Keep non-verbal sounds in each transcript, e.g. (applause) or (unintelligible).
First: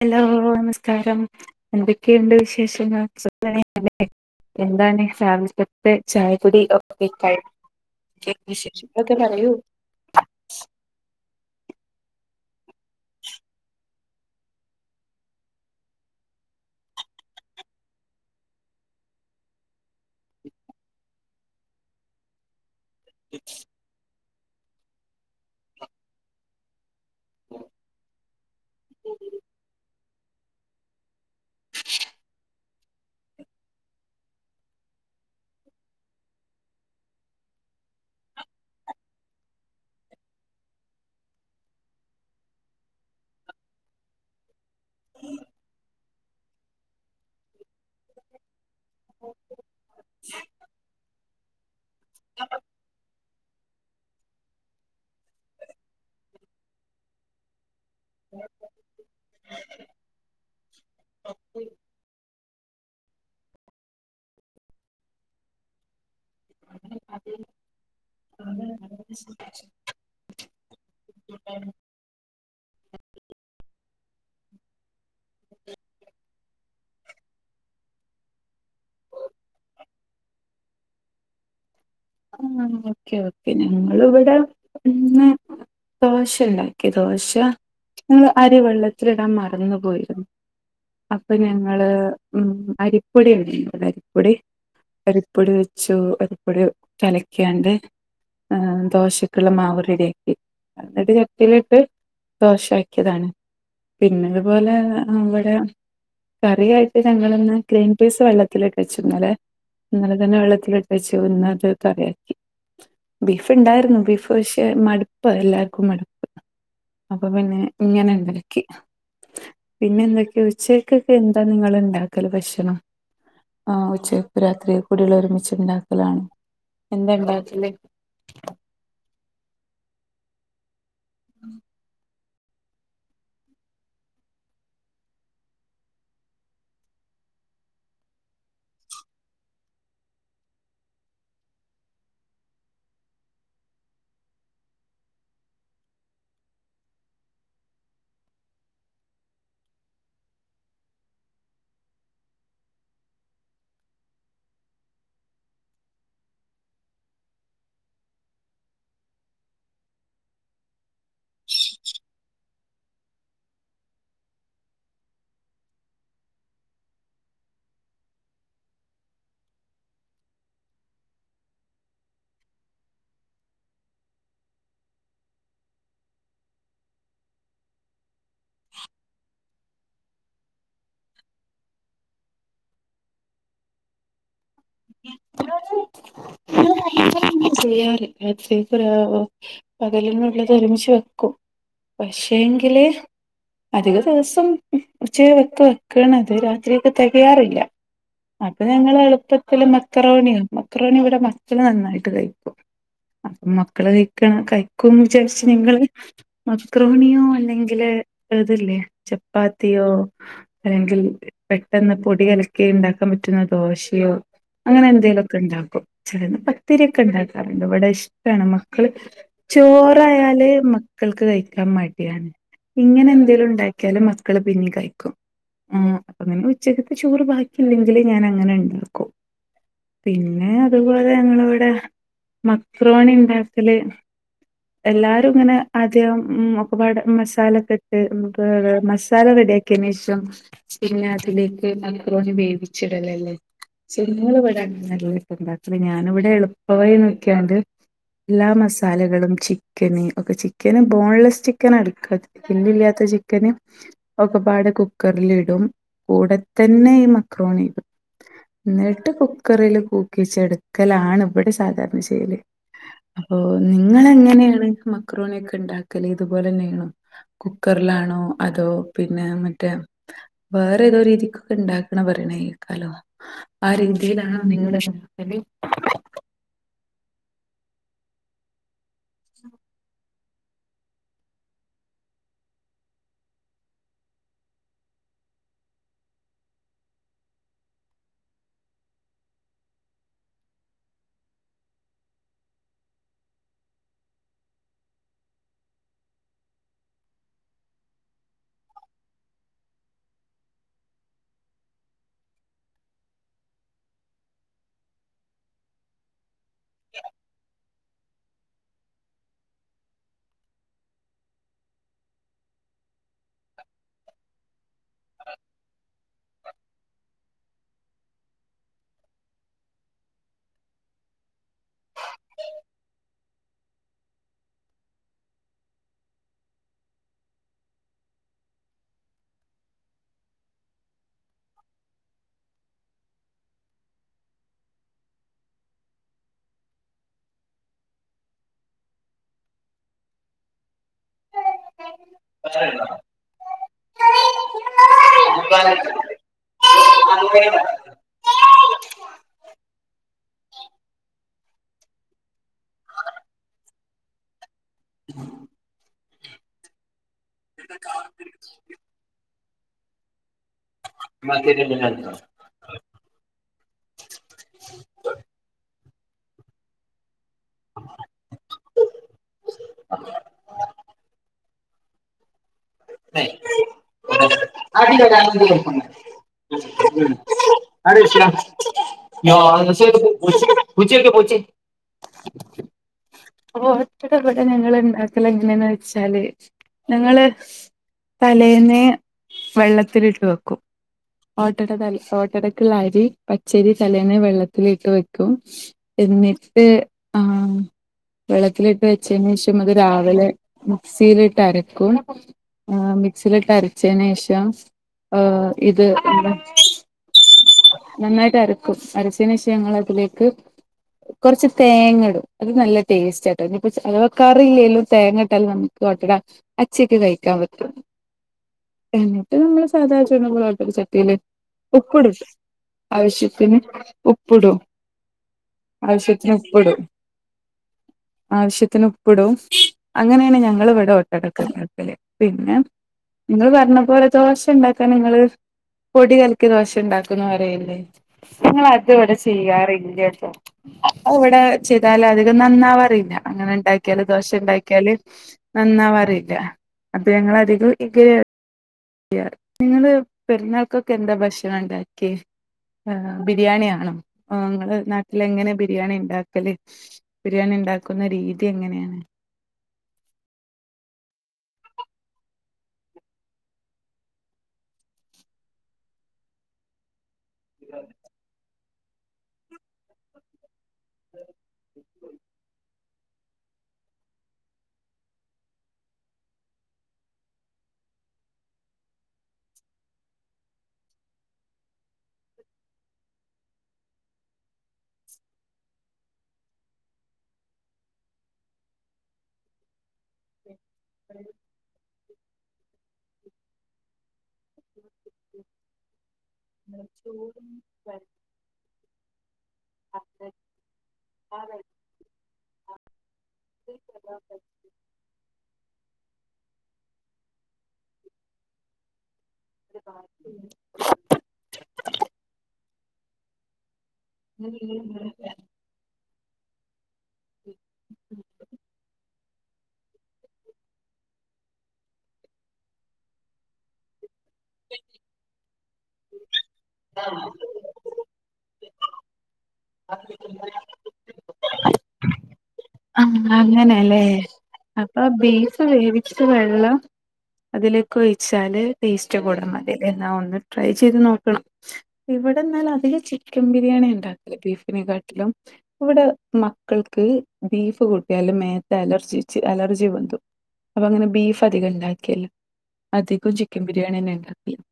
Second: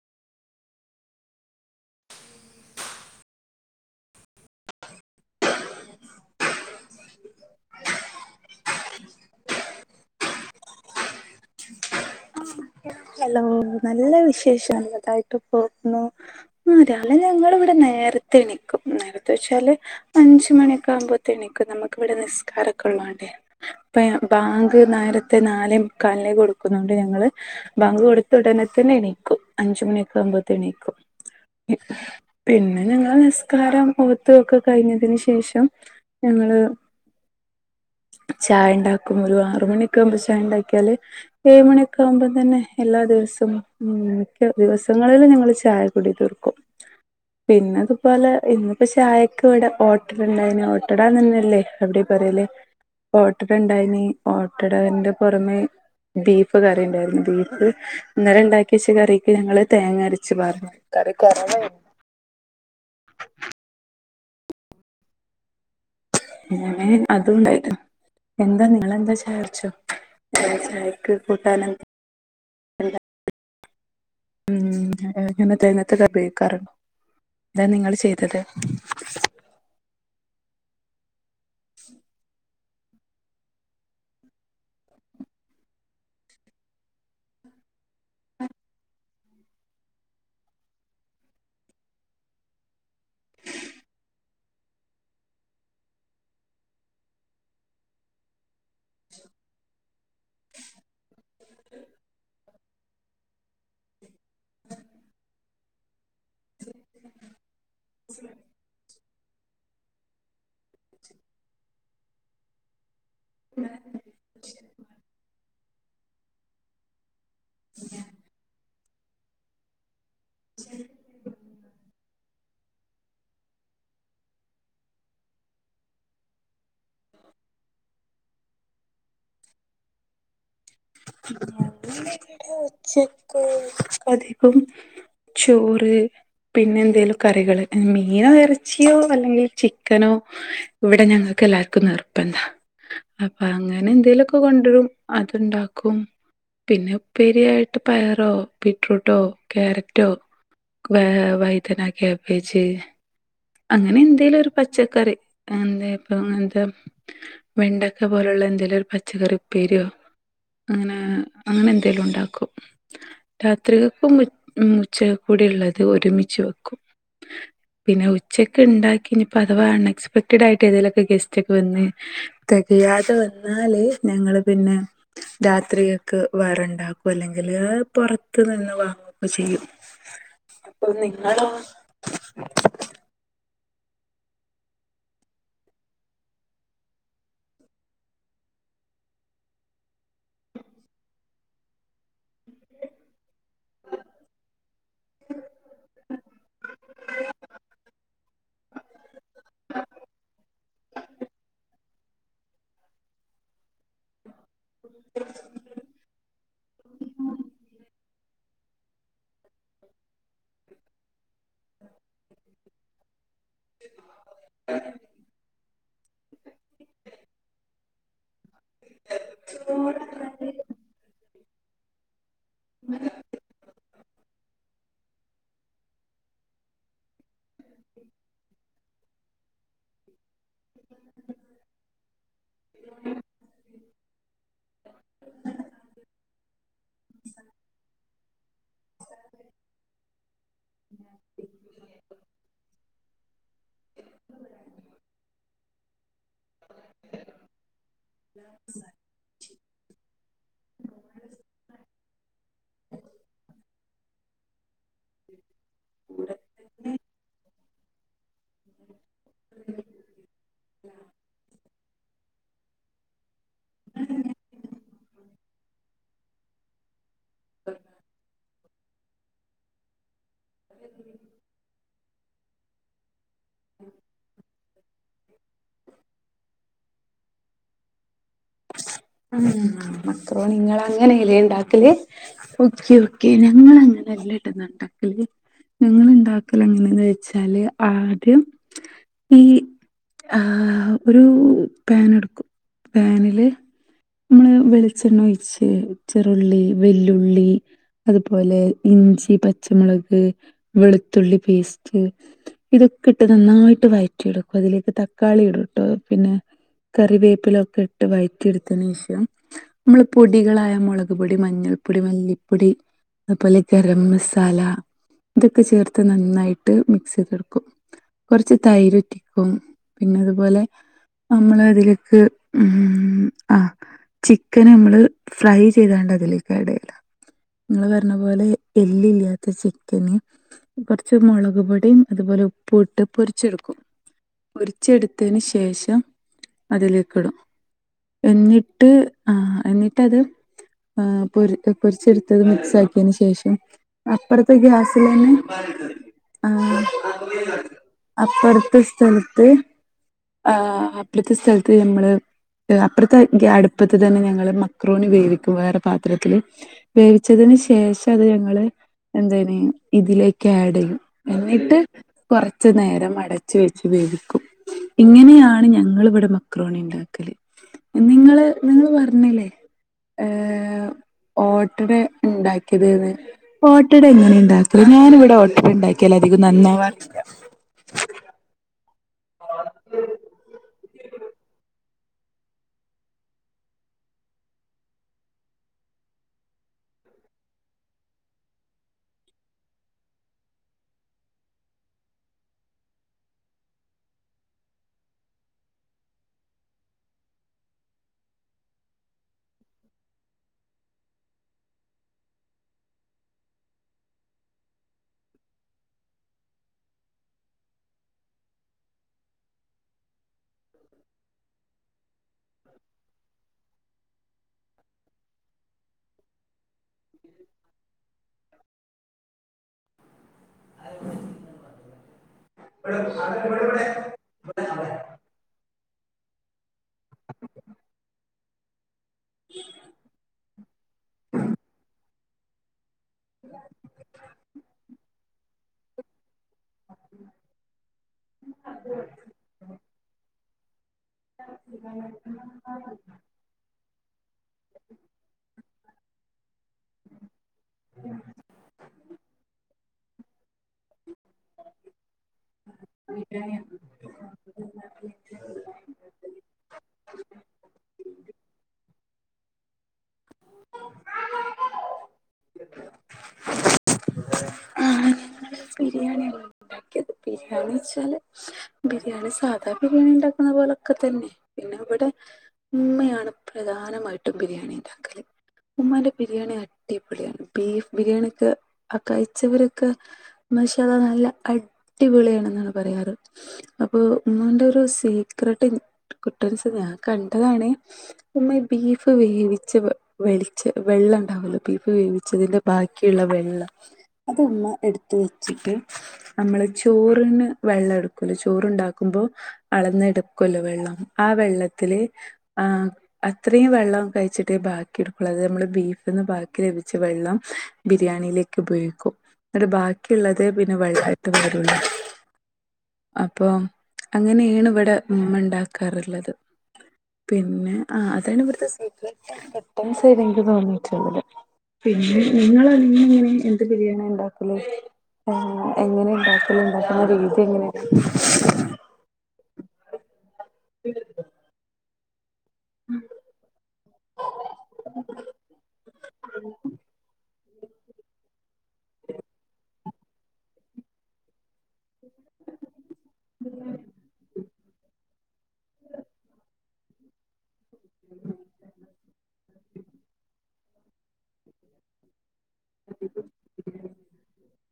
Hello നമസ്കാരം എന്തൊക്കെയുണ്ട് വിശേഷങ്ങൾ സുഖംതന്നെയല്ലെ എന്താണ് ഫാമിലിക്കത്തെ ചായകുടി ഒക്കെ കഴി (unintelligible) ഹലോ നല്ല വിശേഷം നല്ലതായിട്ട് പോകുന്നു ആഹ് രാലെ ഞങ്ങളിവിടെ നേരത്തെ എണിക്കും നേരത്തെ വെച്ചാല് അഞ്ച് മണിയൊക്കെ ആവുമ്പത്തെണീക്കും നമുക്ക് ഇവിടെ നിസ്കാര ഒക്കെ ഒള്ളോണ്ടേ ബാങ്ക് നേരത്തെ നാലെ മുക്കാല്ല്നെ കൊടു ക്കുന്നോണ്ട് ഞങ്ങള് ബാങ്ക് കൊടുത്തു ഉടനെ തന്നെ എണീക്കും അഞ്ചു മണിയൊക്കെ ആമ്പോ ണീക്കും പിന്നെ ഞങ്ങള് നിസ്കാരം ഓത്ത് ഒക്കെ കഴിഞ്ഞ് തിന് ശേഷം ഞങ്ങള് ചായണ്ടാക്കും ഒരു ആറ് മണിക്കാവുമ്പൊ ചായണ്ടാക്കിയാല് ഏഴ് മണിയൊക്കെ ആവുമ്പോം തന്നെ എല്ലാ ദിവസും ഉം ദിവസങ്ങളിൽ ഞങ്ങള് ചായ കുടിതീർക്കും പിന്നതുപോലെ ഇന്ന് പ്പ ചായക്ക് ഇവടെ ഓട്ടടണ്ടായന് ഓട്ടടാന്നനല്ലേ അവിടെ പറയല് ഓ ഓട്ടട ഇണ്ടായിനി ഓട്ടടന്റെ പൊറമേ ബീഫ് കറി ഇണ്ടാരുന്നു ബീഫ് ഇന്നലെ ഇണ്ടാക്കി വച്ച കറിക്ക് ഞങ്ങള് തേങ്ങ അരച്ച് പാർന്നു കറി കൊറവായ്ർന്നു. (inaudible) അങ്ങനെ അതുണ്ടായിനു എന്താ ആ നിങ്ങളെന്താ ചായുട്ച്ചോ? എന്താചായക്ക് കൂട്ടാനെന്താ ഉം ഇങ്ങനത്തെ (unintelligible) നിങ്ങള് ചെയ്തത് ആഹ് ഓക്കെ ഓക്കെ ഞങ്ങളിവിടെ ഇന്ന് ദോശ ഇണ്ടാക്കിയത് ദോശ ഞങ്ങൾ അരിവെള്ളത്തിലിടാൻ മറന്ന് പോയിരുന്നു അപ്പൊ ഞങ്ങള് ഉം അരിപ്പൊടി (unintelligible) അരിപ്പൊടി അരിപ്പൊടി വെച്ചു അരിപ്പൊടി കലക്കിയാണ്ട് ആഹ് ദോശക്കുള്ള മാവ് റെടിയാ ക്കി എന്നിട്ട് ചട്ടീലിട്ട് ദോശാക്കിയതാണ്. പിന്നെ അതുപോലെ ഇവടെ കറിയായിട്ട് ഞങ്ങളിന്ന് ഗ്രീൻ പീസ് വള്ളത്തിലിട്ടെച്ചു ഇന്നലെ ഇന്നലെ തന്നെ വെള്ളത്തിലിട്ടെച്ചു ഇന്നത് കറിയാക്കി ബീഫ് ഇണ്ടാക്കരുന്നു ബീഫ് പക്ഷേ മടുപ്പ എല്ലാർക്കും മടുപ്പ് അപ്പൊ പിന്നെ ഇങ്ങനെ ഇണ്ടാക്കി പിന്നെ എന്തക്ക ഉച്ചക്കൊക്കെ എന്താ നിങ്ങളിണ്ടാ ക്കല് ഭക്ഷണം ആഹ് ഉച്ചക്കു രാത്രീക്കുടീള ഒരുമിച്ചിണ്ടാക്കലാണോ? എന്താ ഇണ്ടാക്കല് ഞങ്ങളിവിടെ ഉച്ചക്ക് പ (unintelligible) ചോറ് പിന്നെ എന്തേലും കറികള് മീനോ എറച്ചിയോ അല്ലെങ്കിൽ ചിക്കനോ ഇടെ ഞങ്ങക്കെല്ലാർക്കും നിർബന്ധാ അപ്പ അങ്ങനെ എന്തേലൊക്കെ കൊണ്ടുരും അത്ണ്ടാ ക്കും പിന്നെ ഉപ്പേരിയായിട്ട് പയറോ ബീട്രൂട്ടോ ക്യാരറ്റോ വ വയ്തന കാബേജ് അങ്ങനെ എന്തേലും ഒരു പച്ചക്കറി എന്താ ഇപ്പ എന്ത വെണ്ടക്ക പോലുള്ള എന്തെലും ഒരു പച്ചക്കറി ഉപ്പേരിയോ അങ്ങനെ അങ്ങനെ എന്തെലും ഉണ്ടാക്കും രാത്രികക്ക് ഉമ്മച്ചി കൂടി ഉള്ളത് ഒരുമിച്ച് വെക്കും പിന്നെ ഉച്ചക് ഉണ്ടാക്കി ഇനിപ്പോ അഥവാ അൺഎക്സ്പെക്ടഡ ആയിട്ട് ഏതേലും ഗെസ്റ്റ് ഒക്കെ വന്ന് തെകയാതെ വന്നാല് ഞങ്ങള് പിന്നെ രാത്രികക്ക് വേറെണ്ടാക്കും അല്ലെങ്കില് പുറത്ത് ത്ത് നിന്ന് വാങ്ങക്കെ ചെയ്യും അപ്പൊ നിങ്ങളോ (unintelligible) ചെയ്യാറ് രാത്രികക്കും രാ പകലിനുള്ളത് ഒരുമിച്ച് വെക്കും പക്ഷേങ്കില് അധിക ദിവസം ഉച്ച വെക്ക വെക്കണത് രാത്രികക് തെകയാറില്ല അപ്പൊ ഞങ്ങള് എളുപ്പത്തില് മക്റോണിയോ മക്റോണി ഇവിടെ മക്കള് നന്നായിട്ട് കയ്ക്കും അപ്പൊ മക്കള് കഴിക്കണം കഴിക്കും വിചാരിച് ഞങ്ങള് മക്രോണിയോ അല്ലെങ്കില് ഇത് ല്ലേ ചപ്പാത്തിയോ അല്ലെങ്കിൽ പെട്ടെന്ന് പൊടി കലക്കി ഉണ്ടാക്കാൻ പറ്റുന്ന ദോശയോ അങ്ങനെ എന്തെങ്കലുമൊക്കെ ഉണ്ടാക്കും ചിലന്ന് പത്തിരിയൊക്കെ ഉണ്ടാക്കാറുണ്ട് ഇവിടെ ഇഷ് വണം മക്കള് ചോറായാല് മക്കൾക്ക് കഴിക്കാൻ മടിയാണ് ഇങ്ങനെ എന്തേലും ഉണ്ടാക്കിയാലും മക്കള് പിന്നീ കഴിക്കും ആഹ് അപ്പൊ അങ്ങനെ ഉച്ചകത്തെ ചോറ് ബാക്കില്ലെങ്കില് ഞാൻ അങ്ങനെ ഉണ്ടാക്കും പിന്നെ അതുപോലെ ഞങ്ങളിവിടെ മക്രോണി ഉണ്ടാക്കല് എല്ലാരും ഇങ്ങനെ ആദ്യം ഉം ഒക്കെപാട് മസാലക്കെ ഇട്ട് നമുക്ക് മസാല റെഡിയ ആക്കിയന് ശേഷം പിന്നെ അതിലേക്ക് മൈക്റോണി വേവിച്ചിടലല്ലേ ശങ്ങള് ഇവിടെ അങ്ങനല്ല ഉണ്ടാക്കല് ഞാനിവിടെ എള- പവയ നോക്കാണ്ട് എല്ലാ മസാലകളും ചി ചിക്കന് ഒക്കെ ചിക്കൻ ബോൺലെസ്സ് ചിക്കനാ എടുക്ക എല്ലില്ലാത്ത ചിക്കന് ഒക്ക പാടെ കുക്കർലിടും കൂടെത്തന്നെ ഈ മക്രോണി ഇടും എന്നിട്ട് കുക്കറിൽ കൂക്കിച്ചെടുക്കലാണ് ഇവിടെ സാധാരണ ചെയ്യല് അപ്പൊ നിങ്ങളെങ്ങനെയാണ് മക്രോണിയക്കെണ്ടാക്കല് ഇതുപോലെ തന്നെയാണോ കുക്കറിലാണോ അതോ പിന്നെ മറ്റേ വേറെ ഏതോ രീതിക്ക് ഇണ്ടാക്ണ പറയണക്കാലോ ആഹ് രീതിയിലണോ നിങ്ങള്ണ്ടാക്കല് ഉം മക്രോണി നിങ്ങളങ്ങനെലേ ഉണ്ടാക്കല് ഓക്കെ ഓക്കെ ഞങ്ങളങ്ങനെല്ലട്ടന്ന ഉണ്ടാക്കലേ ഞങ്ങള്ണ്ടാക്കല് എങ്ങനെയന്ന് വെച്ചാല് ആദ്യം ഈ ആഹ് ഒരു പാൻ എടുക്കും പാനില് മ്മള് വെളിച്ചെണ്ണ ഒഴിച്ച് ചെറുള്ളി വെല്ലുള്ളി അതുപോലെ ഇഞ്ചി പച്ചമുളക് വെളുത്തുള്ളി പേസ്റ്റ് ഇതൊക്കെ ഇട്ട് നന്നായിട്ട് വഴറ്റിെടുക്കും അതിലേക്ക് തക്കാളി ഇടുട്ടോ പിന്നെ കറിവേപ്പിലൊക്കെ ഇട്ട് വഴ എടുത്തതിന് ശേഷം നമ്മള് പൊടികളായ മുളക് പൊടി മഞ്ഞൾപ്പൊടി മല്ലിപ്പൊടി അതുപോലെ ഗരം മസാല ഇതൊക്കെ ചേർത്ത് നന്നായിട്ട് മിക്സ് ചെയ്ത് കൊടുക്കും കൊറച്ച് തൈര്റ്റിക്കും പിന്നെ അതുപോലെ നമ്മള അതിലേക്ക് ആഹ് ചിക്കന് നമ്മള് ഫ്രൈ ചെയ്താണ്ട് അതിലേക്ക് ആഡ് ചെയ്യ നിങ്ങൾ പറഞ്ഞ പോലെ എല്ലില്ലാത്ത ചിക്കന് കുറച്ച് മുളക് പൊടിയും അതുപോലെ ഉപ്പ് ഇട്ട് പൊരിച്ചെടുക്കും പൊരിച്ചെടുത്തതിന് ശേഷം അതിലേക്കിടും എന്നിട്ട് ആ എന്നിട്ടത് പൊ പൊര്ച്ചെ ട്ത്ത് മിക്സ് ആക്കിയേന് ശേഷം അപ്പർത്തെ ഗ്യാസിലെന്നെ ആഹ് അപ്പർത്തെ സ്ഥലത്ത് ആ അപ്രത്തെ സ്ഥലത്ത് ഞമ്മള് അപ്പർത്തെ അടുപ്പത്ത് തന്നെ ഞങ്ങള് മ ക്രോണി വേവിക്കും വേറെ പാത്രത്തില് വേവി ച്ചതിന് ശേഷം അത് ഞങ്ങള് എന്തനീ ഇതിലേക്ക് ആഡെയ്യും. എന്നിട്ട് കൊർച്ച് നേരം അടച്ച് വെച്ച് വേവിക്കും. ഇങ്ങനെയാണ് ഞങ്ങള്വിടെ മ ക്രോണി ഇണ്ടാക്കല് നിങ്ങള് നിങ്ങള് പർഞ്ഞില്ലേ ഏ ഓട്ടഡ ഇണ്ടാക്കിയത്ന്ന് ഓട്ടട എങ്ങനെ ഇണ്ടാക്കല് ഞാനിവിടെ ഓട്ടട ഇണ്ടാക്കിയാല് അധികം നന്നാ വാറില്ല. (inaudible) ഓടട്ട ഇവിടെ ഞങ്ങള് ഇണ്ടാക്കലെങ്ങനെയെന്ന് വെച്ചാല് ഞങ്ങള് തലേന്നെ വെള്ളത്തിലിട്ട് വെക്കും. ഓട്ടട തല ഓട്ടടക്ക്ള്ള അരി പച്ചരി തലേന്നേ വെള്ളത്തിലിട്ട് വെക്കും. എന്നിട്ട് ആഹ് വെള്ളത്തിലിട്ട് വെച്ചേന് ശേഷം അത് രാവിലെ മിക്സിയിലിട്ട് അരക്കും. ആഹ് മിക്സിലിട്ട് അരച്ചേനേശം ഇത് എന്താ നന്നായിട്ട് അരക്കും അരച്ചേനേശെ നങ്ങള് അതിലേക്ക് കൊർച്ച് തേങ്ങടും. അത് നല്ല ടേസ്റ്റ് ആട്ടോ ഇനി ഇപ്പച്ച് അതവാ കറില്ലേലും തേങ്ങ ഇട്ടാലും നമുക്ക് ഓട്ടട അച്ചേക്ക് കഴിക്കാൻ പറ്റും. എന്നിട്ട് നമ്മള് സാധാ ചുട്ണ പോലെ ഓട്ടട ചട്ടീല് ഉപ്പ്ടുട്ടോ ആവിശ്യത്തിന് ഉപ്പ്ടും ആവിശ്യത്തിന് ഉപ്പ്ടും അങ്ങനേണ് ഞങ്ങള് ഇവടെ ഓട്ടടക്കെ ണ്ടാക്കല് പിന്നെ നിങ്ങള് പറഞ്ഞ പോലെ ദോശ ഇണ്ടാക്കാ നിങ്ങള് പൊടി കലക്കിയ ദോശ ഇണ്ടാക്കുന്ന് പറയല്ല്ലേ ഞങ്ങള് അത് ഇവടെ ചെയ്യാറില്ലട്ടോ അത് ഇവടെ ചെയ്താല അധികം നന്നാവാറില്ല അങ്ങനെണ്ടാ ക്കിയാല് ദോഷ ഇണ്ടാക്കിയാല് നന്നാവാറില്ല അപ്പോ ഞങ്ങള അധികോം ഇക് ഉം ചെയ്യാ നിങ്ങള് പെരുന്നാക്കൊക്കെ എന്താ ഭക്ഷണം ഇണ്ടാക്ക്യേ ആഹ് ബിരിയാണി ആണോ? ആഹ് ഇങ്ങള് നാട്ടിലെ എങ്ങനെ ബിരിയാണി ഇണ്ടാക്കല്? ബിരിയാണി ഇണ്ടാക്കുന്ന രീതി എങ്ങനേണ് ആഹ് ഞങ്ങള് ബിരിയാണി ഇണ്ടാക്കിയത് ബിരിയാണിച്ചാല് ബിരിയാണി സാധാ ബിരിയാണി ഇണ്ടാക്ണ പോലക്കെ തെന്നെ പിന്നെ ഇവടെ ഇമ്മയാണ് പ്രധാനമായിട്ടും ബിരിയാണി ഇണ്ടാക്കല് ഉമ്മാന്റെ ബിരിയാണി അടിപൊളിയാണ് ബീഫ് ബിരിയാണി ഒക്കെ ആ കഴിച്ചവരൊക്കെ മാഷാ അള്ളാ നല്ല അടിപൊളിയണന്നാണ് പറയാറ് അപ്പൊ ഉമ്മാന്റെ ഒരു സീക്രട്ട് ഇൻ കുട്ടൻസ് ഞാൻ കണ്ടതാണ്. ഉമ്മ ഈ ബീഫ് വേവിച്ച വെ വിച്ച വെള്ളം ഇണ്ടാവല്ലോ ബീഫ് വേവിച്ചതിന്റെ ബാക്കിയുള്ള വെള്ളം അത് ഉമ്മ എട് ത്ത് വെച്ചിട്ട് നമ്മള് ചോറിന് വെള്ളം ആഹ് ഇട്ക്കൂലേ ചോറ് ഇണ്ടാക്കുമ്പോ അളന്നെടുക്കൊല്ലോ വെള്ളം ആ വെള്ളത്തില് ആഹ് അത്രീം വെള്ളം കഴിച്ചിട്ട് ബാക്കി ഇട്ക്കുള്ളൂ. അത് നമ്മള് ബീഫ്ന്ന് ബാക്കി ലഭിച്ച വെള്ളം ബിരിയാണിയിലേക്ക് ഉപയോഗിക്കും. എന്ന്ട്ട് ബാക്കിള്ളത് പിന്നെ വെള്ളായിട്ട് പാരൊള്ളു. അപ്പൊ അങ്ങനേണ് ഇവിടെ ഇമ്മ ഇണ്ടാക്കാറുള്ളത് പിന്നെ ആഹ് അതയ്ഞ്ഞ് ഇവിട്ത്തെ (unintelligible) കുട്ടൻസ് ഇൻക്ക് തോന്നിട്ടുള്ളത് പിന്നെ നിങ്ങൾ ഇങ്ങനെ എന്ത് ബിരിയാണി ഉണ്ടാ (unintelligible) എങ്ങനെ ഇണ്ടാക്കല് ഇണ്ടാക്കുന്ന രീതി എങ്ങനെയാണ് (inaudible) (unintelligible) ആഹ് അങ്ങനെല്ലേ അപ്പൊ ബീഫ് വേവിച്ച്ട്ട് വെള്ളം അതിലേക്ക് ഒഴിച്ചാല് ടേസ്റ്റ് കൂടുന്നെ ഇതൊന്ന് ട്രൈ ചെയ്ത് നോക്കണം ഇവിടെന്നാൽ അതിലെ ചിക്കൻ ബിരിയാണി ഇണ്ടാക്കി ബീഫിനെ കാട്ടിലും ഇവിടെ മക്കൾക്ക് ബീഫ് കൂട്ടിയാല് മേത്ത് അലർജി ച്ച് അലർജി പൊന്തും അപ്പൊ അങ്ങനെ ബീഫ് അധികം ഇണ്ടാക്കൽല്ല അധികും ചി ക്കൻ ബിരിയാണിന്നെ (unintelligible)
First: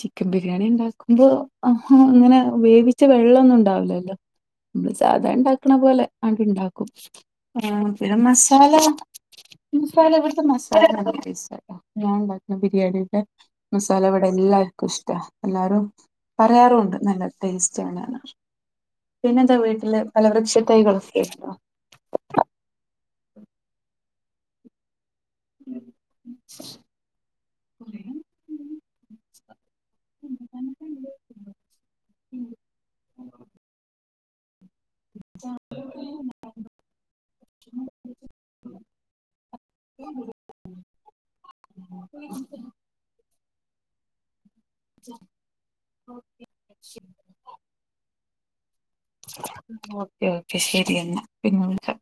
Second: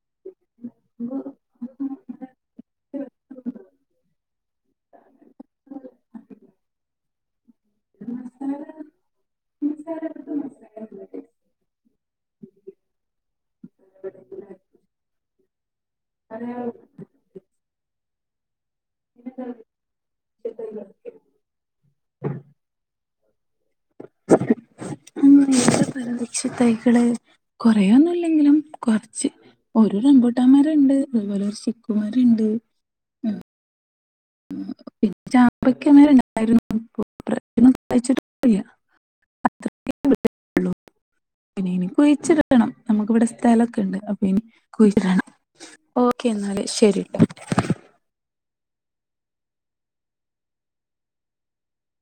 ചിക്കൻ ബിരിയാണി ഇണ്ടാക്കുമ്പോ അങ്ങനെ വേവിച്ച വെള്ളൊന്നും ഇ ണ്ടാവില്ലല്ലോ. (unintelligible) നമ്മള് സാധാ ഇണ്ടാക്ക്ണ പോലെ ആണ്ട് ഇണ്ടാക്കും. ആഹ് പിന്നെ മസാല മസാല ഇവിത്തെ മസാല (unintelligible) ഞാൻ ഇണ്ടാക്ക്ണ ബിരിയാണിയുടെ മസാല ഇവിടെ എല്ലാവർക്കും ഇഷ്ടാ എല്ലാരും പറയാറുണ്ട് നല്ല ടേസ്റ്റ് ആണാണ് പിന്നെ എന്താ വീട്ടിലെ ഫലവൃക്ഷ തൈകൾ (unintelligible) (unintelligible) തൈകള് കുറയൊന്നുംല്ലെങ്കിലും കൊർച്ച് ഒരു റമ്പൂട്ടമരണ്ട് അതുപോലെ ഒരു ചിക്കുമരണ്ട് പിന്നെ ചാമ്പക്ക മരണ്ടായിരുന്നു (unintelligible) (unintelligible) (unintelligible) പിന്നെ എനികുഴിച്ചിടണം നമുക്ക് ഇവിടെ സ്ഥലൊക്കെണ്ട് അപ്പൊ ഇനി കുഴിച്ടണം ഓക്കെ എന്നാല് ശെരിട്ടോ ഓക്കെ ഓക്കെ ശരി എന്നാ പിന്നെ വിളിക്കാം